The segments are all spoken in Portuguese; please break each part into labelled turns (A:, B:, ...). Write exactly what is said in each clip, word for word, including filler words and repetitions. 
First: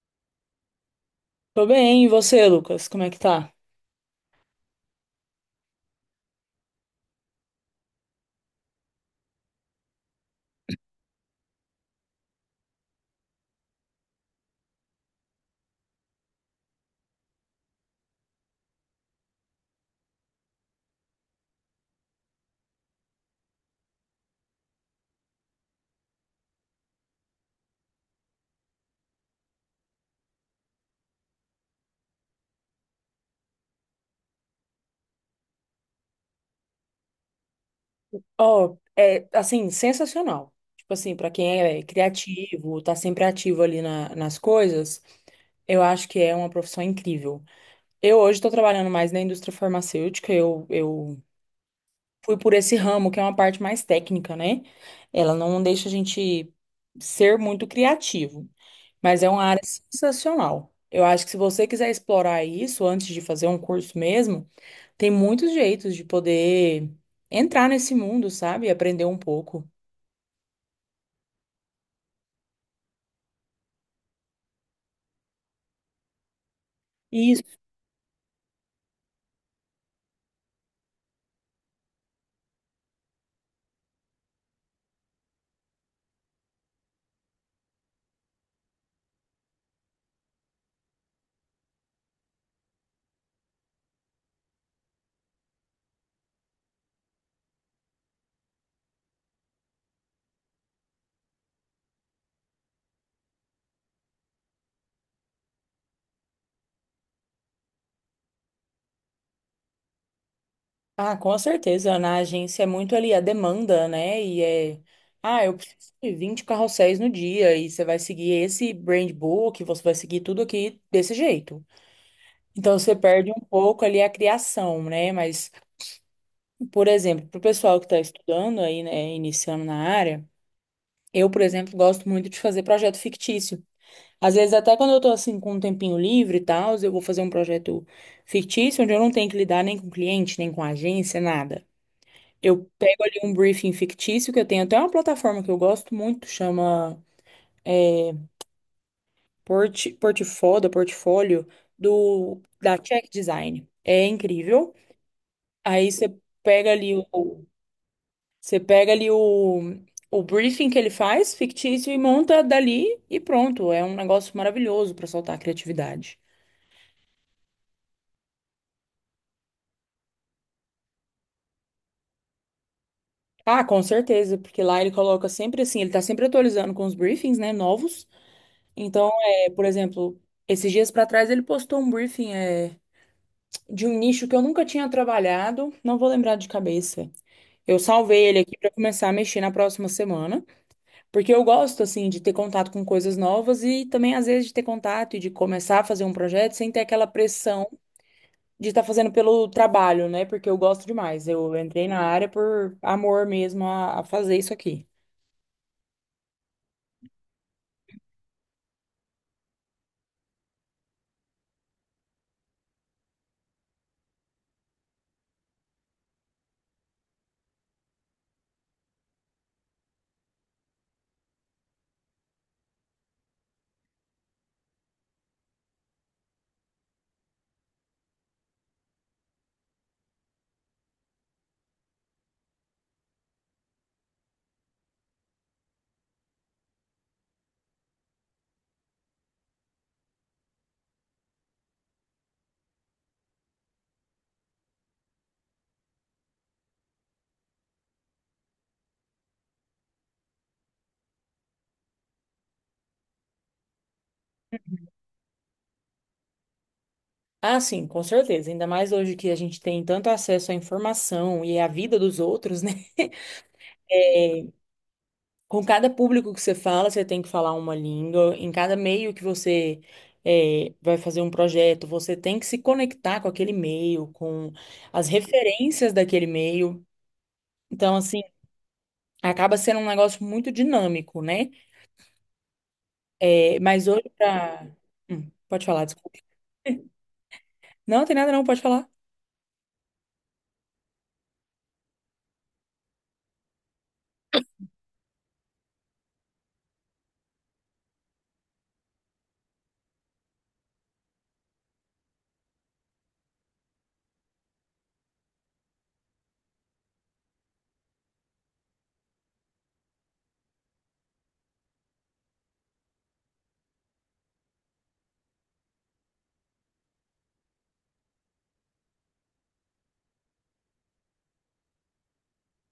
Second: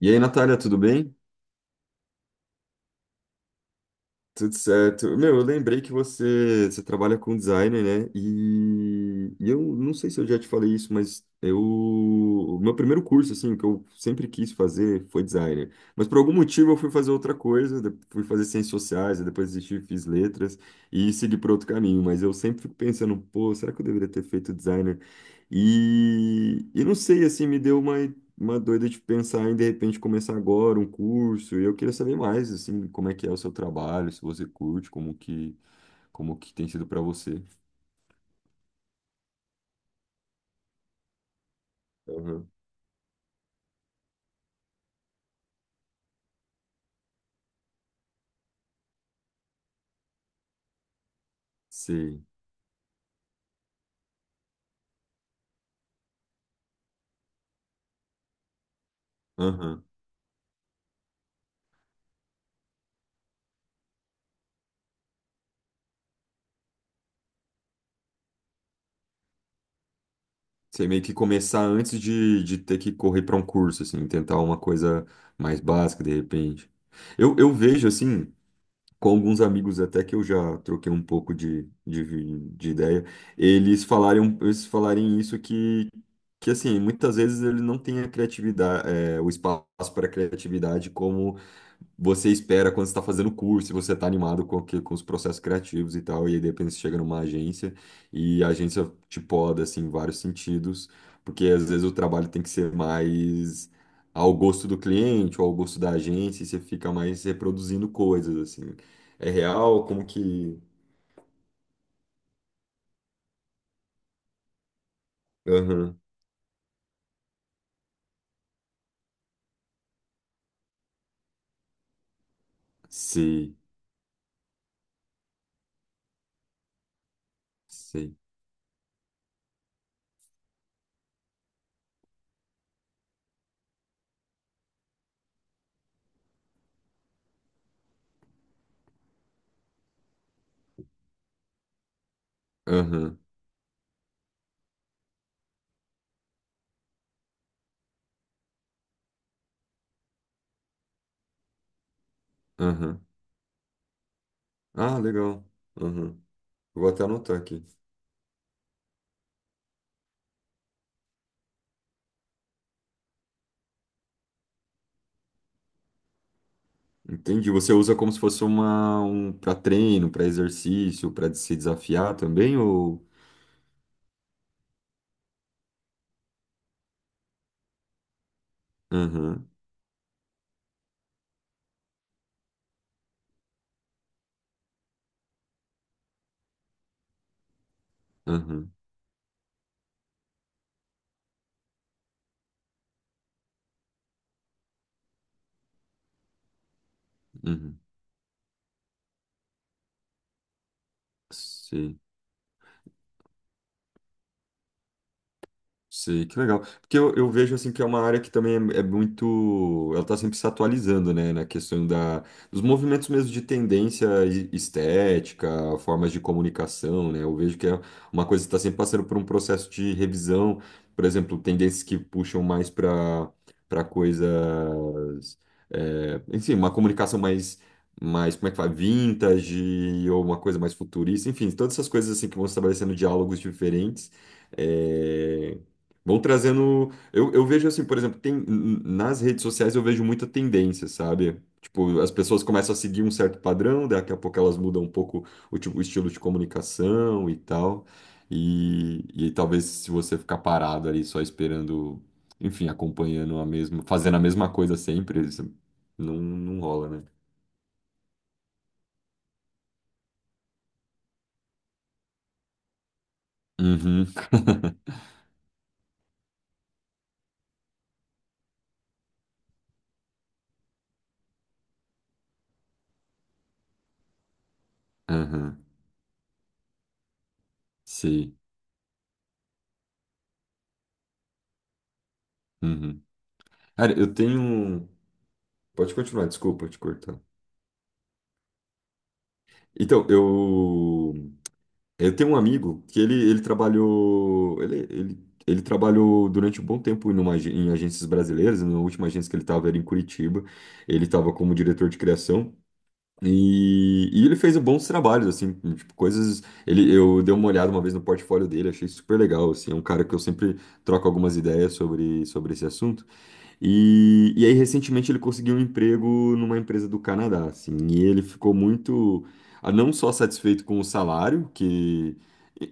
A: E aí, Natália, tudo bem?
B: Tô bem, e você, Lucas? Como é que tá?
A: Tudo certo. Meu, eu lembrei que você, você trabalha com designer, né? E, e eu não sei se eu já te falei isso, mas eu, o meu primeiro curso, assim, que eu sempre quis fazer foi designer. Mas por algum motivo eu fui fazer outra coisa, de- fui fazer ciências sociais, aí depois desisti, fiz letras e segui por outro caminho. Mas eu sempre fico pensando, pô, será que eu deveria ter feito designer? E, e não sei, assim, me deu uma. Uma doida de pensar em de repente começar agora um curso. E eu queria saber mais, assim, como é que é o seu trabalho, se você curte, como que, como que tem sido para você.
B: Ó, é assim, sensacional. Tipo assim, pra quem é
A: Aham.
B: criativo, tá sempre ativo ali na- nas coisas, eu acho que é uma profissão incrível. Eu hoje tô trabalhando mais na indústria farmacêutica, eu, eu
A: Sei.
B: fui por esse ramo, que é uma parte mais técnica, né? Ela não deixa a gente ser muito criativo, mas é uma área
A: Aham.
B: sensacional. Eu acho que se você quiser explorar isso antes de fazer um curso mesmo, tem muitos jeitos de poder entrar nesse mundo, sabe? E aprender um pouco.
A: Você meio que começar antes de, de ter que correr para um curso, assim, tentar uma coisa mais básica de repente.
B: E
A: Eu, eu
B: isso.
A: vejo assim. Com alguns amigos até que eu já troquei um pouco de, de, de ideia, eles falarem, um, eles falarem isso que, que assim, muitas vezes ele não tem a criatividade, é, o espaço para a criatividade como você espera quando você está fazendo curso, e você está animado com, aquele- com os processos criativos e tal, e aí de repente você chega numa agência e a agência te poda, assim, em vários sentidos, porque às vezes o trabalho tem que ser mais ao gosto do cliente ou ao gosto da agência, e você fica mais reproduzindo coisas, assim. É real? Como que.
B: Ah, com certeza. Na agência é muito ali a demanda, né? E é. Ah, eu preciso
A: Aham.
B: de vinte carrosséis no dia e você vai seguir esse brand book, você vai seguir tudo aqui desse jeito. Então você perde um
A: Sei,
B: pouco ali a criação, né? Mas, por exemplo, para o pessoal que está
A: sei.
B: estudando aí, né, iniciando na área, eu, por exemplo, gosto muito de fazer projeto fictício. Às vezes, até quando eu tô assim com um tempinho livre e tal, eu vou fazer um projeto fictício onde eu não tenho que lidar nem com cliente, nem com agência, nada. Eu pego ali
A: Aham,
B: um briefing fictício que eu tenho até uma plataforma que eu gosto muito, chama é, Port, Portifoda, Portfólio, do, da
A: aham.
B: Check Design. É incrível.
A: Ah, legal.
B: Aí você
A: Aham.
B: pega
A: Vou
B: ali
A: até anotar
B: o,
A: aqui.
B: você pega ali o, o briefing que ele faz, fictício, e monta dali e pronto. É um negócio maravilhoso para soltar a criatividade.
A: Entendi. Você usa como se fosse uma, um para treino, para exercício, para se desafiar também, ou?
B: Ah, com certeza, porque lá ele coloca sempre assim, ele tá sempre atualizando com os briefings, né, novos. Então,
A: Aham,
B: é, por exemplo, esses dias pra trás ele postou um briefing é, de um nicho que eu nunca tinha trabalhado, não vou lembrar de cabeça. Eu salvei ele aqui pra
A: aham,
B: começar a mexer na próxima semana, porque eu gosto assim de ter contato com coisas novas e também às vezes de ter contato e de começar a fazer um projeto sem ter aquela pressão
A: uhum.
B: de estar fazendo pelo trabalho, né? Porque eu gosto demais. Eu entrei
A: Sei.
B: na área por amor mesmo a a fazer isso aqui.
A: Sei, que legal. Porque eu, eu vejo assim que é uma área que também é, é muito. Ela está sempre se atualizando, né? Na questão da, dos movimentos mesmo de tendência e- estética, formas de comunicação, né? Eu vejo que é uma coisa que está sempre passando por um processo de revisão. Por exemplo, tendências que puxam mais para para coisas. É, enfim, uma comunicação mais. Mais como é que fala? Vintage, ou uma coisa mais futurista, enfim, todas essas coisas assim que vão estabelecendo diálogos diferentes. eh, Vão trazendo. Eu, eu vejo assim, por exemplo, tem, n- nas redes sociais eu vejo muita tendência, sabe? Tipo, as pessoas começam a seguir um certo padrão, daqui a pouco elas mudam um pouco o, tipo, o estilo de comunicação e tal. E, e talvez se você ficar parado ali só esperando, enfim, acompanhando a mesma, fazendo a mesma coisa sempre, isso não, não rola, né?
B: Ah, sim, com certeza. Ainda mais hoje que a gente tem tanto acesso à informação e à vida dos outros, né?
A: Uhum,
B: É, com cada público que você fala, você tem que falar uma língua. Em cada meio que você é, vai fazer um projeto, você tem que se conectar com aquele meio, com as
A: uhum,
B: referências daquele meio. Então, assim,
A: sim.
B: acaba sendo um negócio muito dinâmico, né?
A: Uhum.
B: É, mas
A: Cara,
B: hoje
A: eu tenho.
B: pra...
A: Um,
B: Hum, pode falar,
A: pode
B: desculpa.
A: continuar, desculpa te cortar.
B: Não, tem nada não, pode falar.
A: Então, eu. Eu tenho um amigo que ele, ele trabalhou. Ele, ele, ele trabalhou durante um bom tempo numa, agen- em agências brasileiras. Na última agência que ele estava era em Curitiba. Ele estava como diretor de criação. E, e ele fez bons trabalhos, assim, tipo, coisas. Ele, eu dei uma olhada uma vez no portfólio dele, achei super legal. Assim, é um cara que eu sempre troco algumas ideias sobre, sobre esse assunto. E, e aí, recentemente, ele conseguiu um emprego numa empresa do Canadá, assim, e ele ficou muito, ah, não só satisfeito com o salário, que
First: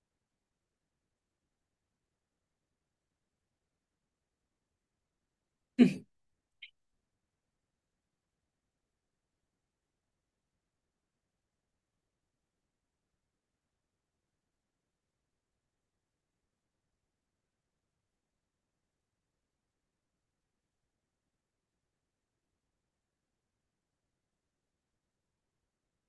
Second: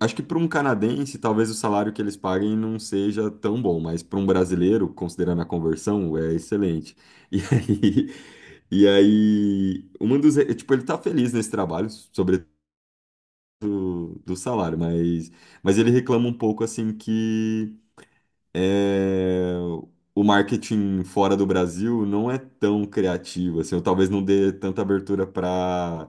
A: acho que para um canadense, talvez o salário que eles paguem não seja tão bom, mas para um brasileiro, considerando a
B: Hum.
A: conversão, é excelente. E aí, e aí, uma dos, tipo, ele tá feliz nesse trabalho, sobretudo do salário, mas, mas ele reclama um pouco, assim, que é, o marketing fora do Brasil não é tão criativo, assim, ou talvez não dê tanta abertura para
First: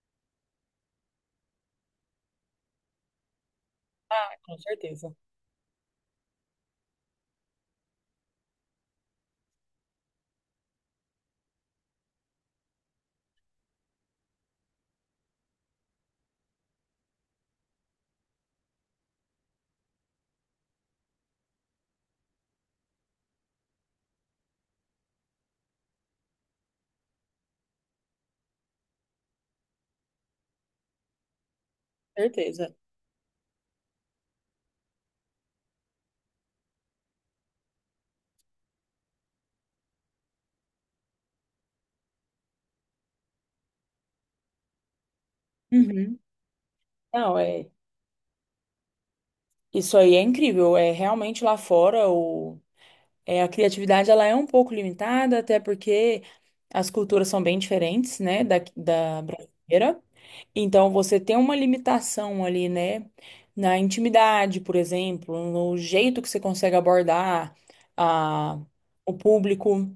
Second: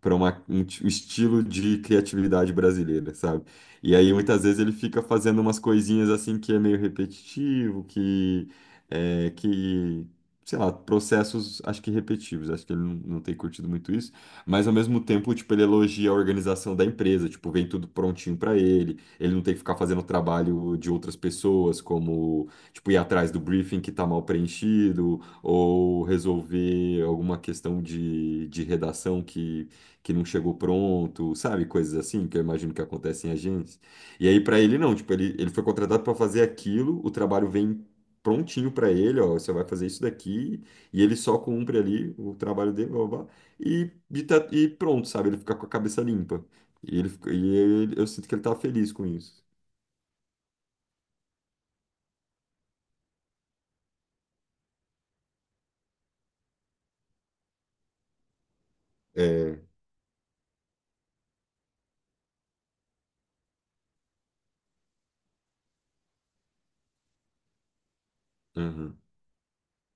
A: para um ti- um estilo de criatividade brasileira, sabe? E aí
B: Ah,
A: muitas
B: com
A: vezes ele fica
B: certeza.
A: fazendo umas coisinhas assim que é meio repetitivo, que é, que sei lá, processos acho que repetitivos, acho que ele não, não tem curtido muito isso, mas ao mesmo tempo, tipo, ele elogia a organização da empresa, tipo, vem tudo prontinho para ele, ele não tem que ficar fazendo trabalho de outras pessoas, como, tipo, ir atrás do briefing que está mal preenchido, ou resolver alguma questão de, de redação que, que não chegou pronto, sabe? Coisas assim que eu imagino
B: Certeza.
A: que acontecem em agências. E aí, para ele, não, tipo, ele, ele foi contratado para fazer aquilo, o trabalho vem prontinho para ele, ó, você vai fazer isso daqui, e ele só cumpre ali o trabalho dele, blá, blá, blá, e, e tá- e pronto, sabe? Ele fica com a cabeça
B: Uhum.
A: limpa. E ele, fica-
B: Não,
A: e
B: é.
A: ele- eu sinto que ele tá feliz com isso.
B: Isso aí é incrível. É realmente lá fora o, é, a criatividade ela é um pouco limitada, até porque as culturas são bem diferentes, né, da, da
A: É,
B: brasileira. Então você tem uma limitação ali, né, na intimidade, por exemplo, no jeito que você consegue abordar a,
A: aham,
B: o público.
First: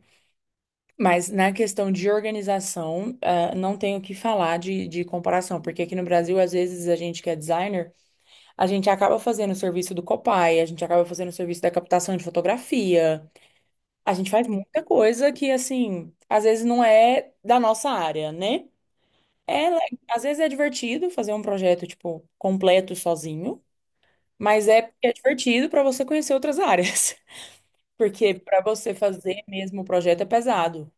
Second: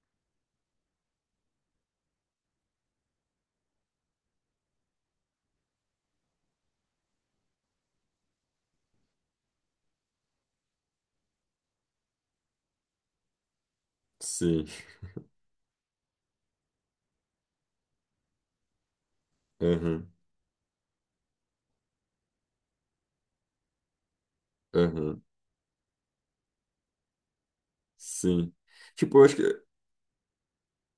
B: Mas na questão de organização, ah, não tenho o que falar de, de comparação, porque aqui no Brasil, às vezes, a gente que é designer. A gente acaba fazendo o serviço do Copai, a gente acaba fazendo o serviço da captação de fotografia. A gente faz
A: sim,
B: muita coisa que, assim, às vezes não é da nossa área, né? É, le-
A: aham,
B: às vezes é divertido fazer um projeto, tipo, completo sozinho, mas é porque é
A: aham,
B: divertido para você conhecer outras áreas. Porque
A: sim.
B: para você
A: Tipo, eu acho
B: fazer
A: que
B: mesmo o projeto é pesado.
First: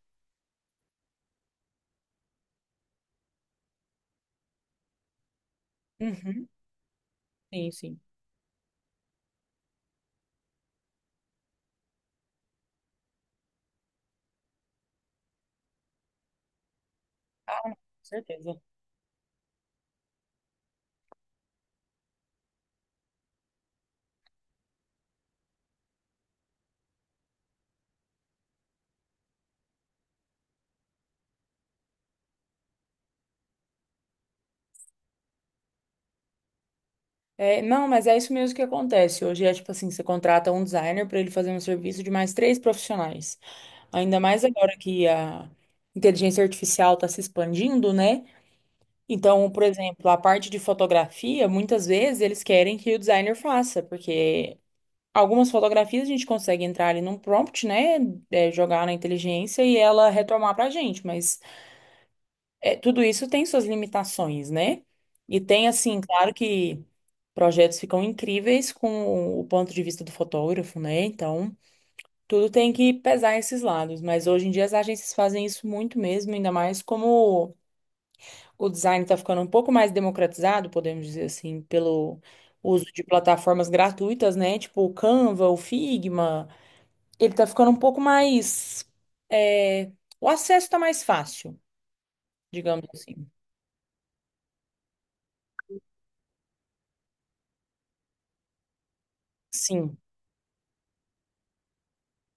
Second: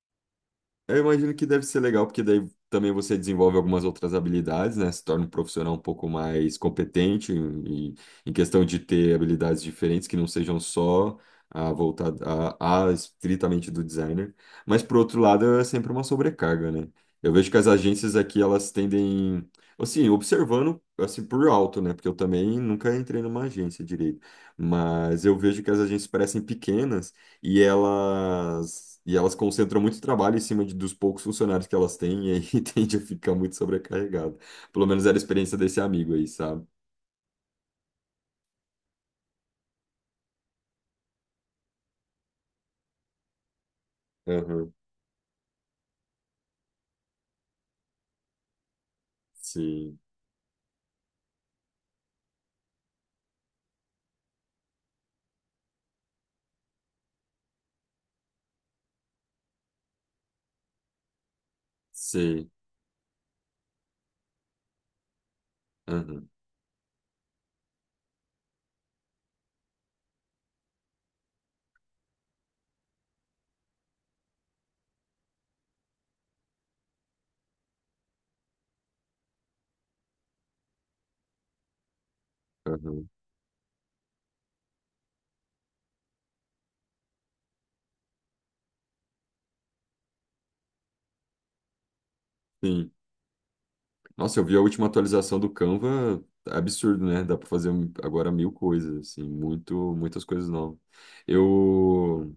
A: eu imagino que deve ser legal, porque daí também você desenvolve algumas outras habilidades, né? Se torna um profissional um pouco
B: Uhum,
A: mais competente
B: sim,
A: em,
B: sim.
A: em questão de ter habilidades diferentes que não sejam só a voltada a, a estritamente do designer. Mas por outro lado, é sempre uma sobrecarga, né? Eu vejo que
B: Ah,
A: as
B: não, com
A: agências aqui
B: certeza.
A: elas tendem, assim, observando assim por alto, né? Porque eu também nunca entrei numa agência direito, mas eu vejo que as agências parecem pequenas e elas e elas concentram muito trabalho em cima de, dos poucos funcionários que elas têm e aí tende a ficar muito sobrecarregado. Pelo menos era a experiência desse amigo aí, sabe?
B: É, não, mas é isso mesmo que acontece. Hoje é tipo assim, você contrata um designer para ele fazer um serviço de mais três profissionais. Ainda mais
A: Aham.
B: agora que a inteligência artificial está se expandindo, né? Então, por
A: Sim,
B: exemplo, a parte de fotografia, muitas vezes eles querem que o designer faça, porque algumas fotografias a gente consegue entrar ali num prompt, né? É, jogar na inteligência e ela retomar pra gente, mas
A: sim.
B: é, tudo isso tem suas limitações, né? E tem, assim,
A: Aham,
B: claro que projetos ficam incríveis com o ponto de vista do fotógrafo, né? Então, tudo tem que pesar esses lados, mas hoje em dia as agências fazem isso muito mesmo, ainda mais como o design está ficando um pouco mais democratizado, podemos dizer assim, pelo uso de
A: aham.
B: plataformas gratuitas, né? Tipo o Canva, o Figma. Ele está ficando um pouco mais. é, O acesso está mais fácil, digamos
A: Sim.
B: assim.
A: Nossa, eu vi a última atualização do Canva, absurdo, né? Dá para fazer um, agora mil coisas, assim, muito,
B: Sim.
A: muitas coisas novas. Eu,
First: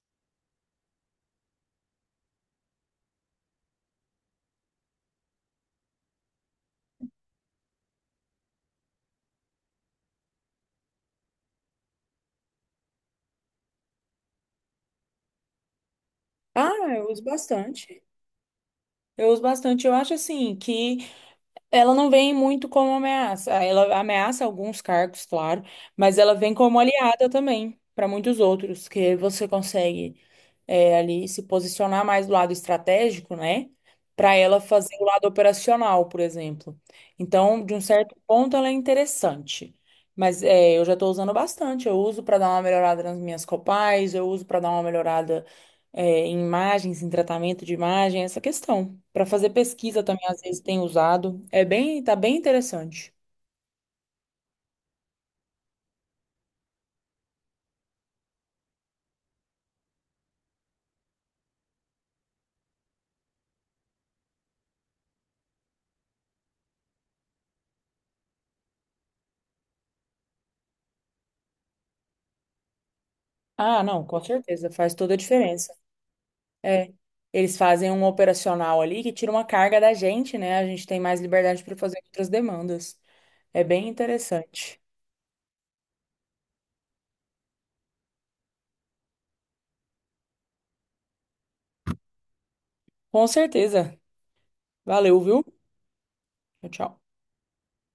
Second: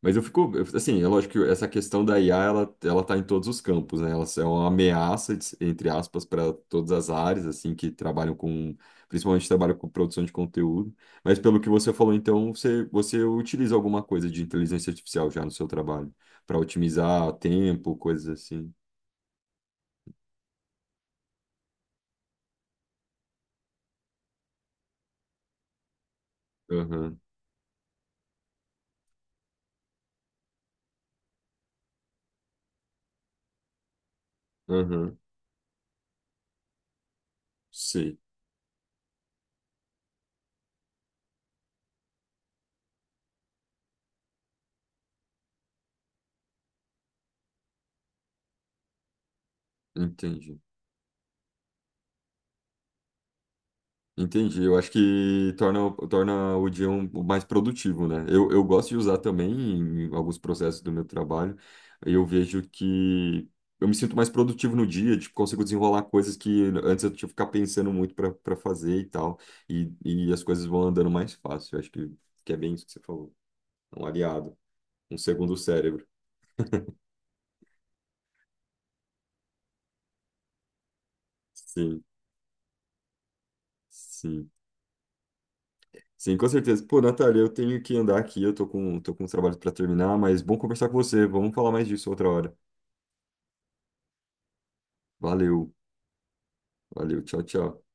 A: mas eu fico, eu- assim, é lógico que essa questão da I A, ela, ela tá em todos os campos, né? Ela é uma ameaça, de- entre aspas, para todas as áreas, assim, que trabalham com, principalmente trabalham com produção de conteúdo. Mas pelo que você falou, então, você, você utiliza alguma coisa de inteligência artificial já no seu trabalho, para
B: Ah, eu uso
A: otimizar tempo,
B: bastante.
A: coisas assim.
B: Eu uso bastante. Eu acho assim que ela não vem muito como ameaça. Ah, ela ameaça alguns cargos, claro, mas ela vem como
A: Aham,
B: aliada também para muitos outros, que você consegue é, ali se posicionar mais do lado estratégico, né? Para ela fazer o
A: aham,
B: lado operacional, por exemplo. Então, de um certo
A: sei,
B: ponto, ela é interessante. Mas é, eu já estou usando bastante. Eu uso para dar uma melhorada nas minhas copais, eu uso para dar uma melhorada é, em imagens, em tratamento de imagem, essa questão. Para fazer pesquisa também, às vezes,
A: entendi.
B: tem usado. É bem, tá bem interessante.
A: Entendi. Eu acho que torna, torna o dia um, mais produtivo, né? Eu, eu gosto de usar também em alguns processos do meu trabalho. Eu vejo que eu me sinto mais produtivo no dia, tipo, consigo desenrolar coisas que antes eu tinha que ficar pensando muito para para fazer e tal. E, e as coisas vão andando mais fácil. Eu acho que, que é bem isso que você falou.
B: Ah,
A: É
B: não,
A: um
B: com
A: aliado,
B: certeza, faz toda a
A: um segundo
B: diferença.
A: cérebro.
B: É, eles fazem um operacional ali que tira uma carga da gente, né? A gente tem mais liberdade para fazer
A: Sim,
B: outras demandas. É bem
A: sim.
B: interessante.
A: Sim, com certeza. Pô, Natália, eu tenho que andar aqui, eu tô com, tô com uns trabalhos para terminar, mas bom conversar com você. Vamos falar mais disso outra hora.
B: Com certeza. Valeu, viu?
A: Valeu,
B: Tchau, tchau.
A: valeu, tchau, tchau.